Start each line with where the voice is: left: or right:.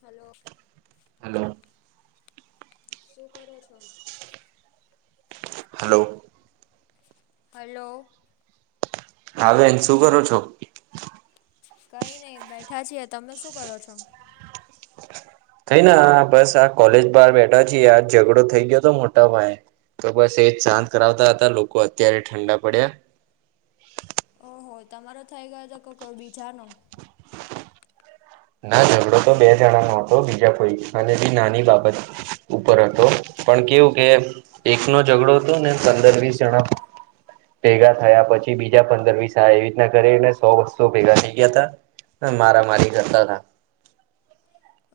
left: Hello.
right: Hello.
left: શું કરો છો?
right: હલો.
left: હલો.
right: હા બેન શું કરો છો?
left: કઈ નહી બેઠા છીએ તમે શું કરો છો?
right: કઈને બસ આ કોલેજ બહાર બેઠા છીએ ઝઘડો થઈ ગયો હતો મોટા પાયે તો બસ એજ શાંત કરાવતા હતા લોકો અત્યારે ઠંડા પડ્યા
left: ઓહો તમારો થઈ ગયો તો કોઈ બીજા નો
right: ના ઝઘડો તો બે જણા નો હતો બીજા કોઈ અને બી નાની બાબત ઉપર હતો પણ કેવું કે એક નો ઝઘડો હતો ને પંદર વીસ જણા ભેગા થયા પછી બીજા પંદર વીસ આયા એવી રીતના કરીને સોસો ભેગા થઈ ગયા તા હ મારામારી કરતા તા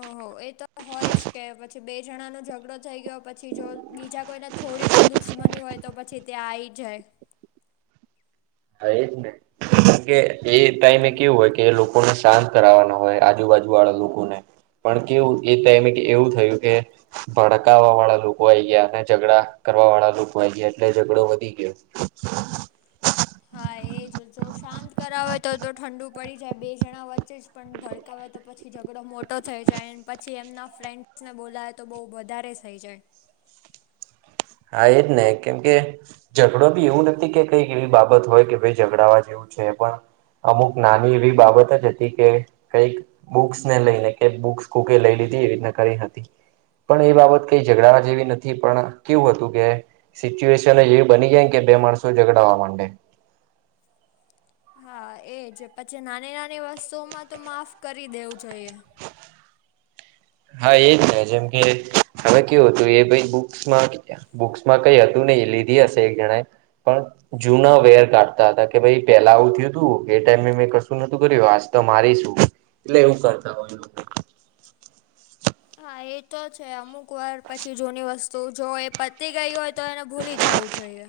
left: અહો એ તો હોય છે પછી બે જણાનો ઝઘડો થઈ ગયો પછી જો બીજા કોઈને થોડી પણ દુશ્મની હોય તો પછી ત્યાં આઈ જાય
right: હા એજ ને કે એ ટાઈમે કેવું હોય કે એ લોકોને શાંત કરાવવાના હોય આજુબાજુ વાળા લોકોને પણ કેવું એ ટાઈમે કે એવું થયું કે ભડકાવવા વાળા લોકો આઈ ગયા અને ઝઘડા કરવા વાળા લોકો આઈ ગયા એટલે ઝઘડો વધી ગયો
left: હા એજ જો શાંત કરાવા હોય તો તો ઠંડુ પડી જાય બે જણા વચ્ચે જ પણ ભડકાવે તો પછી ઝઘડો મોટો થઈ જાયન પછી એમના ફ્રેન્ડ્સને બોલાવે તો બઉ વધારે થઈ જાય
right: હા એ જ ને કેમ કે ઝઘડો બી એવું નથી કે કંઈક એવી બાબત હોય કે ભઈ ઝઘડાવા જેવું છે પણ અમુક નાની એવી બાબત જ હતી કે કંઈક બુક્સ ને લઈને કે બુક્સ કોકે લઈ લીધી એવી રીતના કરીને હતી પણ એ બાબત કઈ ઝઘડાવા જેવી નથી પણ કેવું અતું કે સિચ્યુએશન જ એવી બની જાય ને કે બે માણસો ઝગડાવા માંડે
left: હા એજ પછી નાની નાની વસ્તુઓમાં તો માફ કરી દેવું જોઈએ
right: હા એ જ છે જેમ કે હવે કેવું હતું એ ભઈ બુક્સમાં બુક્સમાં કઈ હતું નહી લીધી હશે એક જણાએ પણ જૂના વેર કાઢતા હતા કે ભઈ પેલા આવું થયું તું એ ટાઈમે મેં કશું નતું કર્યું આજ તો મારીશ એટલે એવું કરતા હોય
left: હા એ તો છે અમુક વાર પછી જૂની વસ્તુ જો એ પતી ગઈ હોય તો એને ભૂલી જાવું જોઈએ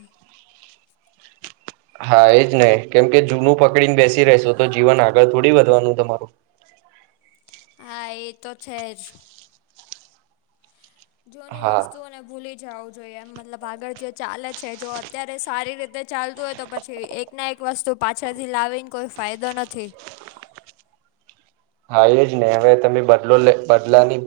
right: હા એજ ને કેમ કે જૂનું પકડી ને બેસી રેસુ તો જીવન આગળ થોડી વધવાનું તમારું
left: હા એ તો છે જ જૂની
right: હા
left: વસ્તુઓને ભૂલી જાવું જોઈએ એમ મતલબ આગળ જે ચાલે છે જો અત્યારે સારી રીતે ચાલતું હોય તો પછી એક ના એક વસ્તુ પાછળથી લાવીને કોઈ ફાયદો નથી
right: હા એ જ ને હવે તમે બદલો લઇ બદલાની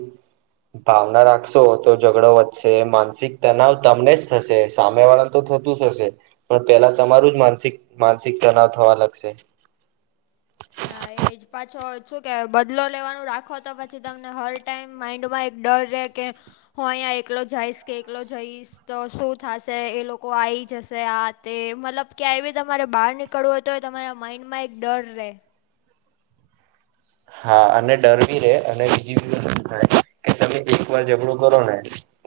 right: ભાવના રાખશો તો ઝગડો વધશે માનસિક તનાવ તમને જ થશે સામે વાળા તો થતું જ થશે પણ પેલા તમારું જ માનસિક માનસિક તનાવ થવા લાગશે [inaudible]
left: હા એ જ પાછો શું કેવાય બદલો લેવાનું રાખો તો પછી તમને હર ટાઈમ માઈન્ડમાં એક ડર રે કે હું અંઈયા એકલો જાઈશ કે એકલો જઈશ તો શું થાશે એ લોકો આઈ જશે આ તે મતલબ ક્યાંય બી તમારે બાર નીકળવું હોય તોય તમારા માઈન્ડમાં એક ડર રે
right: હા અને ડર બી રે અને બીજી બધું થાય કે તમે એક વાર ઝઘડું કરો ને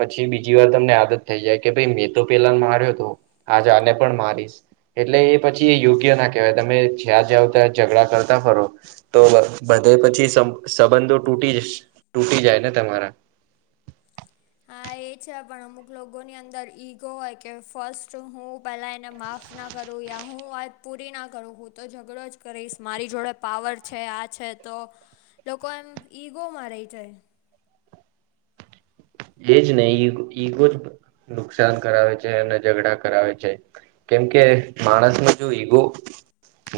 right: પછી બીજી વાર તમને આદત થઈ જાય કે ભઈ મેં તો પેલાને માર્યો તો આજે આને પણ મારીશ એટલે એ પછી યોગ્ય ના કેવાય તમે જ્યાં જઓ ત્યાં ઝઘડા કરતા ફરો તો બ બધેય પછી સંબં સંબંધો તૂટી સ તૂટી જાય ને તમારા
left: હા એ છે પણ અમુક લોકોની અંદર ઈગો હોય કે ફર્સ્ટ હું પેલા એને માફ ના કરું યા હું વાત પૂરી ન કરું હું તો ઝઘડો જ કરીશ મારી જોડે પાવર છે આ છે તો લોકો એમ ઈગોમાં રઈ જાય
right: એજ ને ઈ ઈગો જ નુકસાન કરાવે છે અને ઝઘડા કરાવે છે કેમકે માણસ ને જો ઈગો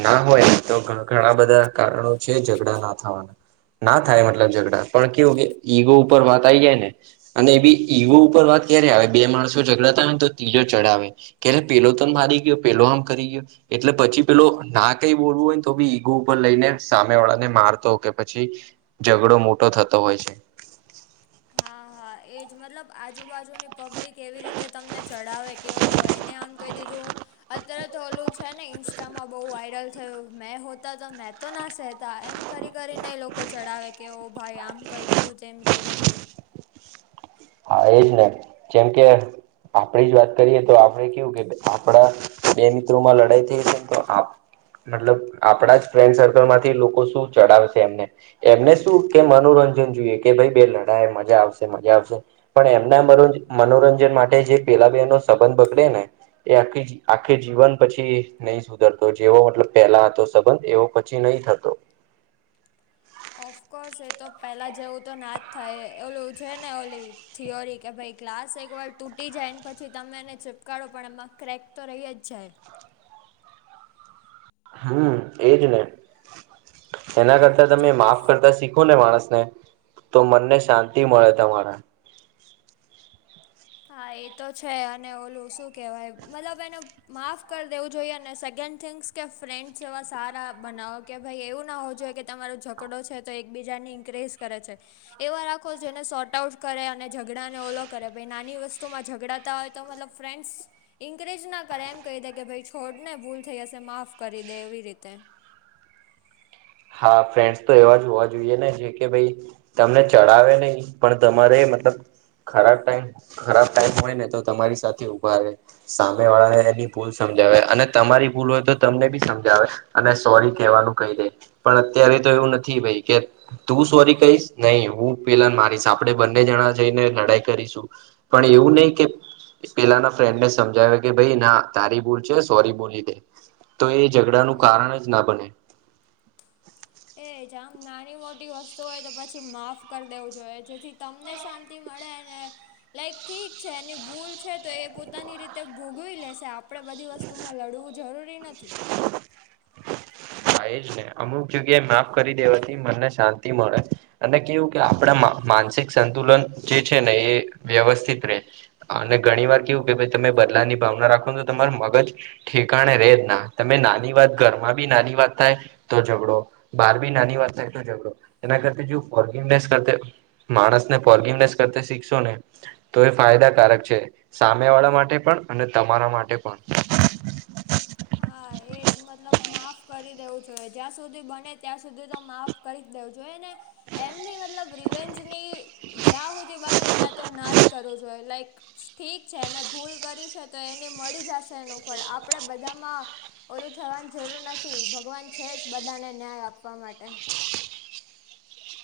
right: ના હોય ને તો ઘણા ઘણા બધા કારણો છે ઝઘડા ના થવાના ના થાય મતલબ ઝઘડા પણ કેવું કે ઈગો ઉપર વાત આવી જાય ને અને એ બી ઈવો ઉપર વાત ક્યારે આવે બે માણસો ઝગડાતા હોય ને તો ત્રીજો ચઢાવે કે પેલો તને મારી ગયો પેલો આમ કરી ગયો એટલે પછી પેલો ના કઈ બોલવું હોય તો બી ઈગો ઉપર લઈને સામે વાળા ને મારતો કે પછી ઝઘડો મોટો થતો હોય છે.
left: હા હા એજ મતલબ આજુબાજુની પબ્લિક એવી રીતે તમને ચડાવે કે ઓ એને આમ કહી દીધું અત્યારે તો ઓલું છે ને ઇન્સ્ટામાં બહુ વાયરલ થયું મેં હોતા તો મેં તો ના સહેતા એમ કરી કરીને એ લોકો ચડાવે કે ઓ ભાઈ આમ કહી દીધું તેમ કહી દીધું
right: હા એજ ને જેમ કે આપણે જ વાત કરીએ તો આપણે કેવું કે આપડા બે મિત્રો માં લડાઈ થઈ છે તો આપ મતલબ આપડા જ ફ્રેન્ડ સર્કલ માંથી લોકો શું ચડાવશે એમને એમને શું કે મનોરંજન જોઈએ કે ભાઈ બે લડાય એ મજા આવશે મજા આવશે પણ એમના મનોરંજન માટે જે પેલા બે નો સંબંધ બગડે ને એ આખી આખે જીવન પછી નહી સુધરતો જેવો મતલબ પેલા હતો સંબંધ એવો પછી નહી થતો
left: ઓફકોર્સ એ તો પેલા જેવું તો ના જ થાય ઓલું છે ને ઓલી થિયોરી કે ભાઈ ગ્લાસ એકવાર તૂટી જાયને પછી તમે એને ચીપકારો પણ એમાં ક્રેક તો રહી જ જાય.
right: હમ્મ એજ ને એના કરતા તમે
left: જોકે
right: માફ કરતા શીખો ને માણસને તો મનને શાંતિ મળે તમારા
left: હા એ તો છે અને ઓલું શું કેહેવાય મતલબ એનો માફ કરી દેવું જોઈએ અને સેકન્ડ થિંગ્સ કે ફ્રેન્ડ્સ એવા સારા બનાવો કે ભાઈ એવું ના હોવુ જોઈએ કે તમારો ઝઘડો છે તો એકબીજાની ઇન્ક્રીઝ કરે છે. એવા રાખો જેને શોર્ટ આઉટ કરે અને ઝઘડા ને ઓલો કરે [unintelligible] નાની વસ્તુમાં ઝઘડાતા હોય તો મતલબ ફ્રેન્ડ્સ ઇન્કરેજ ના કરે એમ કહી દે કે ભાઈ છોડ ને ભૂલ થઈ હશે માફ કરી દે એવી રીતે
right: હા ફ્રેન્ડસ તો એવા જ હોવા જોઈએ ને જે કે ભાઈ તમને ચડાવે નહી પણ તમારે મતલબ ખરાબ ટાઈમ ખરાબ ટાઈમ હોય ને તો તમારી સાથે ઉભા રહે સામે વાળાએ એની ભૂલ સમજાવે અને તમારી ભૂલ હોય તો તમને બી સમજાવે અને સોરી કહેવાનું કહી દે પણ અત્યારે તો એવું નથી ભાઈ કે તું સોરી કહીશ નહી હું પેલાને મારીશ આપણેે બંને જણા જઈને લડાઈ કરીશું પણ એવું નહી કે પેલા ના ફ્રેન્ડ ને સમજાવે કે ભાઈ ના તારી ભૂલ છે સોરી બોલી દે તો એ ઝઘડા નું કારણ જ ના બને
left: એ જામ નાની મોટી વસ્તુ હોય તો પછી માફ કરી દેવું જોઈએ જેથી તમને શાંતિ મળે અને લાઈક ઠીક છે એની ભૂલ છે તો એ પોતાની રીતે ભોગવી લેશે આપ આપણે બધી વસ્તુમાં લડવું જરૂરી નથી.
right: હા એ જને અમુક જગ્યાએ માફ કરી દેવાથી મનને શાંતિ મળે. અને કેવું કે આપણા મા માનસિક સંતુલન જે છે ને એ વ્યવસ્થિત રહે. અને ઘણી વાર કેવું કે તમે બદલા ની ભાવના રાખો ને તો તમાર મગજ ઠેકાણે રે જ ના તમે નાની વાત ઘર માં બી નાની વાત થાય તો ઝગડો બાર બી નાની વાત થાય તો ઝઘડો એના કરતા જો ફોરગ્યુ નાઈશ કરતા માણસને ઓર્ગને શીખશો ને તો એ ફાયદાકારક છે સામે વાળા માટે પણ અને તમારા માટે પણ [inaudible]
left: એ જ મતલબ માફ કરી દેવું જોઈએ જ્યાં સુધી બને ત્યાં સુધી તો માફ કરી જ દેવું જોઈએ ને એમ બી મતલબ રીવેન્જની જ્યાં સુુંધી બને ત્યાં તો ના જ કરવુ જોઈએ લાઈક ઠીક છે એને ભૂલ કરી છે તો એની મળી જશે એનું ફળ આપડે બધા એમાં ઓલું થવાની જરૂર નથી ભગવાન છે જ બધાને ન્યાય આપવા માટે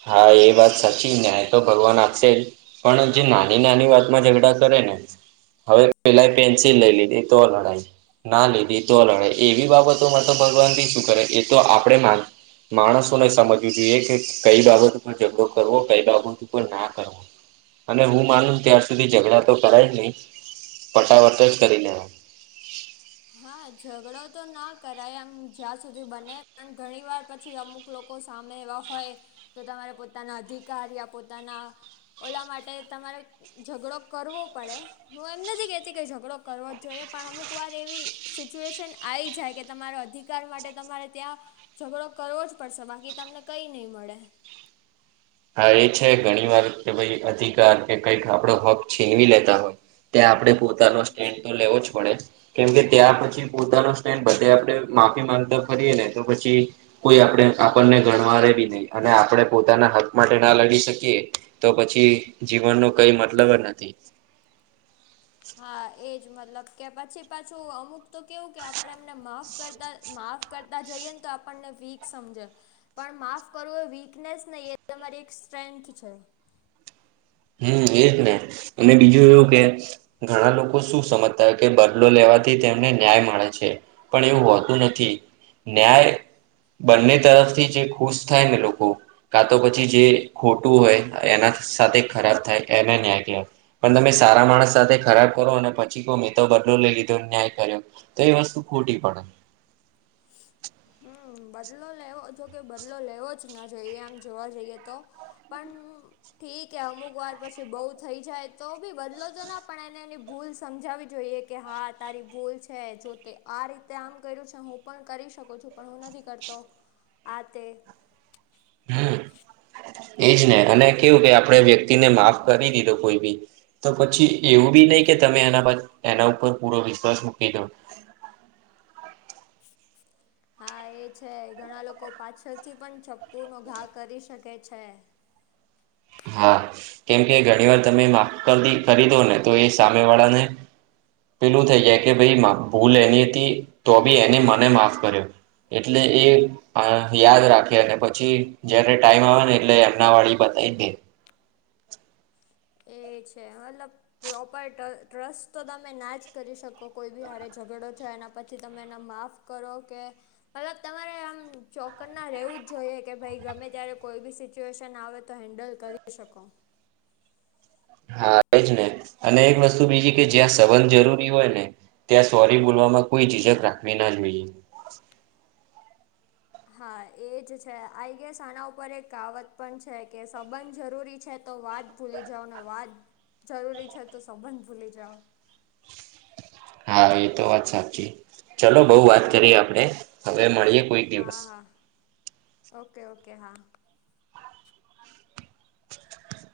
right: હા એ વાત સાચી ન્યાય તો ભગવાન આપશે જ પણ જે નાની નાની વાતમાં જ ઝઘડા કરે ને હવે પેલા પેન્સિલ લઈ લીધી તો લડાય છે. ના લીધી તો લડે એવી બાબતો માં તો ભગવાન થી શું કરે એ તો આપણે માણસોને સમજવું જોઈએ કે કઈ બાબત ઉપર ઝઘડો કરવો કઈ બાબત ઉપર ના કરવો. અને હું માનું ત્યાાર સુધી ઝઘડા તો કરાય નહીં ફટાવટ જ કરી લેવાનું.
left: હા ઝઘડો તો ના કરાય એમ જ્યાં સુધી બને પણ ઘણી વાર પછી અમુક! લોકો સામે એવા હોય તો તમારે પોતાના અધિકારી પોતાના ઓલા માટે તમારે ઝઘડો કરવો પડે હું એમ નથી કેતી કે ઝઘડો કરવો જોઈએ પણ અમુક વાત એવી સિચ્યુએશન આવી જાય કે તમારા અધિકાર માટે તમારે ત્યારે ઝઘડો કરવો જ પડશે બાકી તમને કઈ નહી મળે.
right: હા એ છે ઘણી વાર કે ભાઈ અધિકાર કે કઈક આપડો હક છીનવી લેતા હોય ત્યાં આપણે પોતાનો સ્ટેન્ડ તો લેવો જ પડે. કેમકે ત્યાં પછી પોતાનો સ્ટેન્ડ બધે આપડે માફી માંગતા ફરીએ ને તો પછી! કોઈ આપણે આપણને ગણવારે બી નહી અને આપણે પોતાના હક માટે ના લડી શકીએ તો પછી જીવન નો કઈ મતલબ જ નથી.
left: હા એજ મતલબ કે પછી પાછું અમુક તો કેવું કે આપણે એમને માફ કરતા માફ કરતા જઈએ ને તો આપણને વીક સમજે પણ માફ કરવું એ વીકનેસ નહીં એ તમારી એક સ્ટ્રેન્થ છે.
right: હમ્મ એજ ને અને બીજું એવું કે ઘણા લોકો શું સમજતા હોય કે બદલો લેવાથી તેમને ન્યાય મળે છે. પણ એવું હોતું નથી ન્યાય બંને તરફથી જે ખુશ થાય ને લોકો કા તો પછી જે ખોટું હોય એના સાથે ખરાબ થાય એને ન્યા કેવાય પણ તમે સારા માણસ સાથે ખરાબ કરો અને પછી કો મેં તો બદલો લઈ લીધો ન્યાય કર્યો. તો એ વસ્તુ ખોટી પડે. જોપ....
left: હમ્મ બદલો લેવો જો કે બદલો લેવો જ ના જોઈએ આમ જોવા જઈએ તો પણ ઠીક એ અમુક વાર પછી બહુ થઈ જાય તો બી બદલો તો ના પણ એને એની ભૂલ સમજાવી જોઈએ. કે હા તારી ભૂલ છે જોતે આ રીતે આમ કર્યું છે હું, હું પણ કરી શકું છું પણ હું નથી કરતો આ તે,
right: હમ એજ ને અને કેવું કે આપણે વ્યક્તિને માફ કરી દીધો કોઈ બી, તો પછી એવું બી નહી કે તમે એના એના ઉપર પૂરો વિશ્વાસ મૂકી દો,
left: હા એ છે ઘણા લોકો પાછળથી પણ ચપ્પુ નો ઘા કરી શકે છે.
right: હા કેમકે ઘણી વાર તમે માફથી કારી દો ને તો એ સામે વાળા ને, પેલું થઈ જાય કે ભાઈ ભૂલ એની હતી તો બી એને મને માફ કર્યો. એટલે એ, યાદ રાખે અને પછી જયારે ટાઈમ આવે ને એટલે એમના વાળી બતાવી દે,
left: એ છે [inaudible] મતલબ પ્રોપર ટ્રસ્ટ તો તમે ના જ કરી શકો કોઈ બી હરે ઝઘડો છો એના પછી તમે એને માફ, કરો કે, મતલબ તમારે આમ ચોકરના રહેવું જ જોઈએ કે ભાઈ ગમે ત્યારે કોઈ બી સિચ્યુએશન આવે, તો હેન્ડલ કરી શકો.
right: હા એ જ ને અને એક વસ્તુ બીજી કે જ્યાં સવાલ જરૂરી હોય ને, ત્યાં સોરી બોલવામાં કોઈ ઝીઝક રાખવી ના જોઈએ,
left: હા એ જ છે આઈ ગેસ આના ઉપર એક કાવત પણ છે કે સંબંધ જરૂરી છે તો વાત, ભૂલી જાઓ ને વાત જરૂરી છે, તો સંબંધ ભૂલી જાઓ.
right: હા એ તો વાત સાચી ચલો બઉ વાત કરી આપણે હવે મળીએ કોઈક દિવસ,
left: હા હા ઓકે ઓકે હા,
right: [inaudible] [inaudible] [inaudible]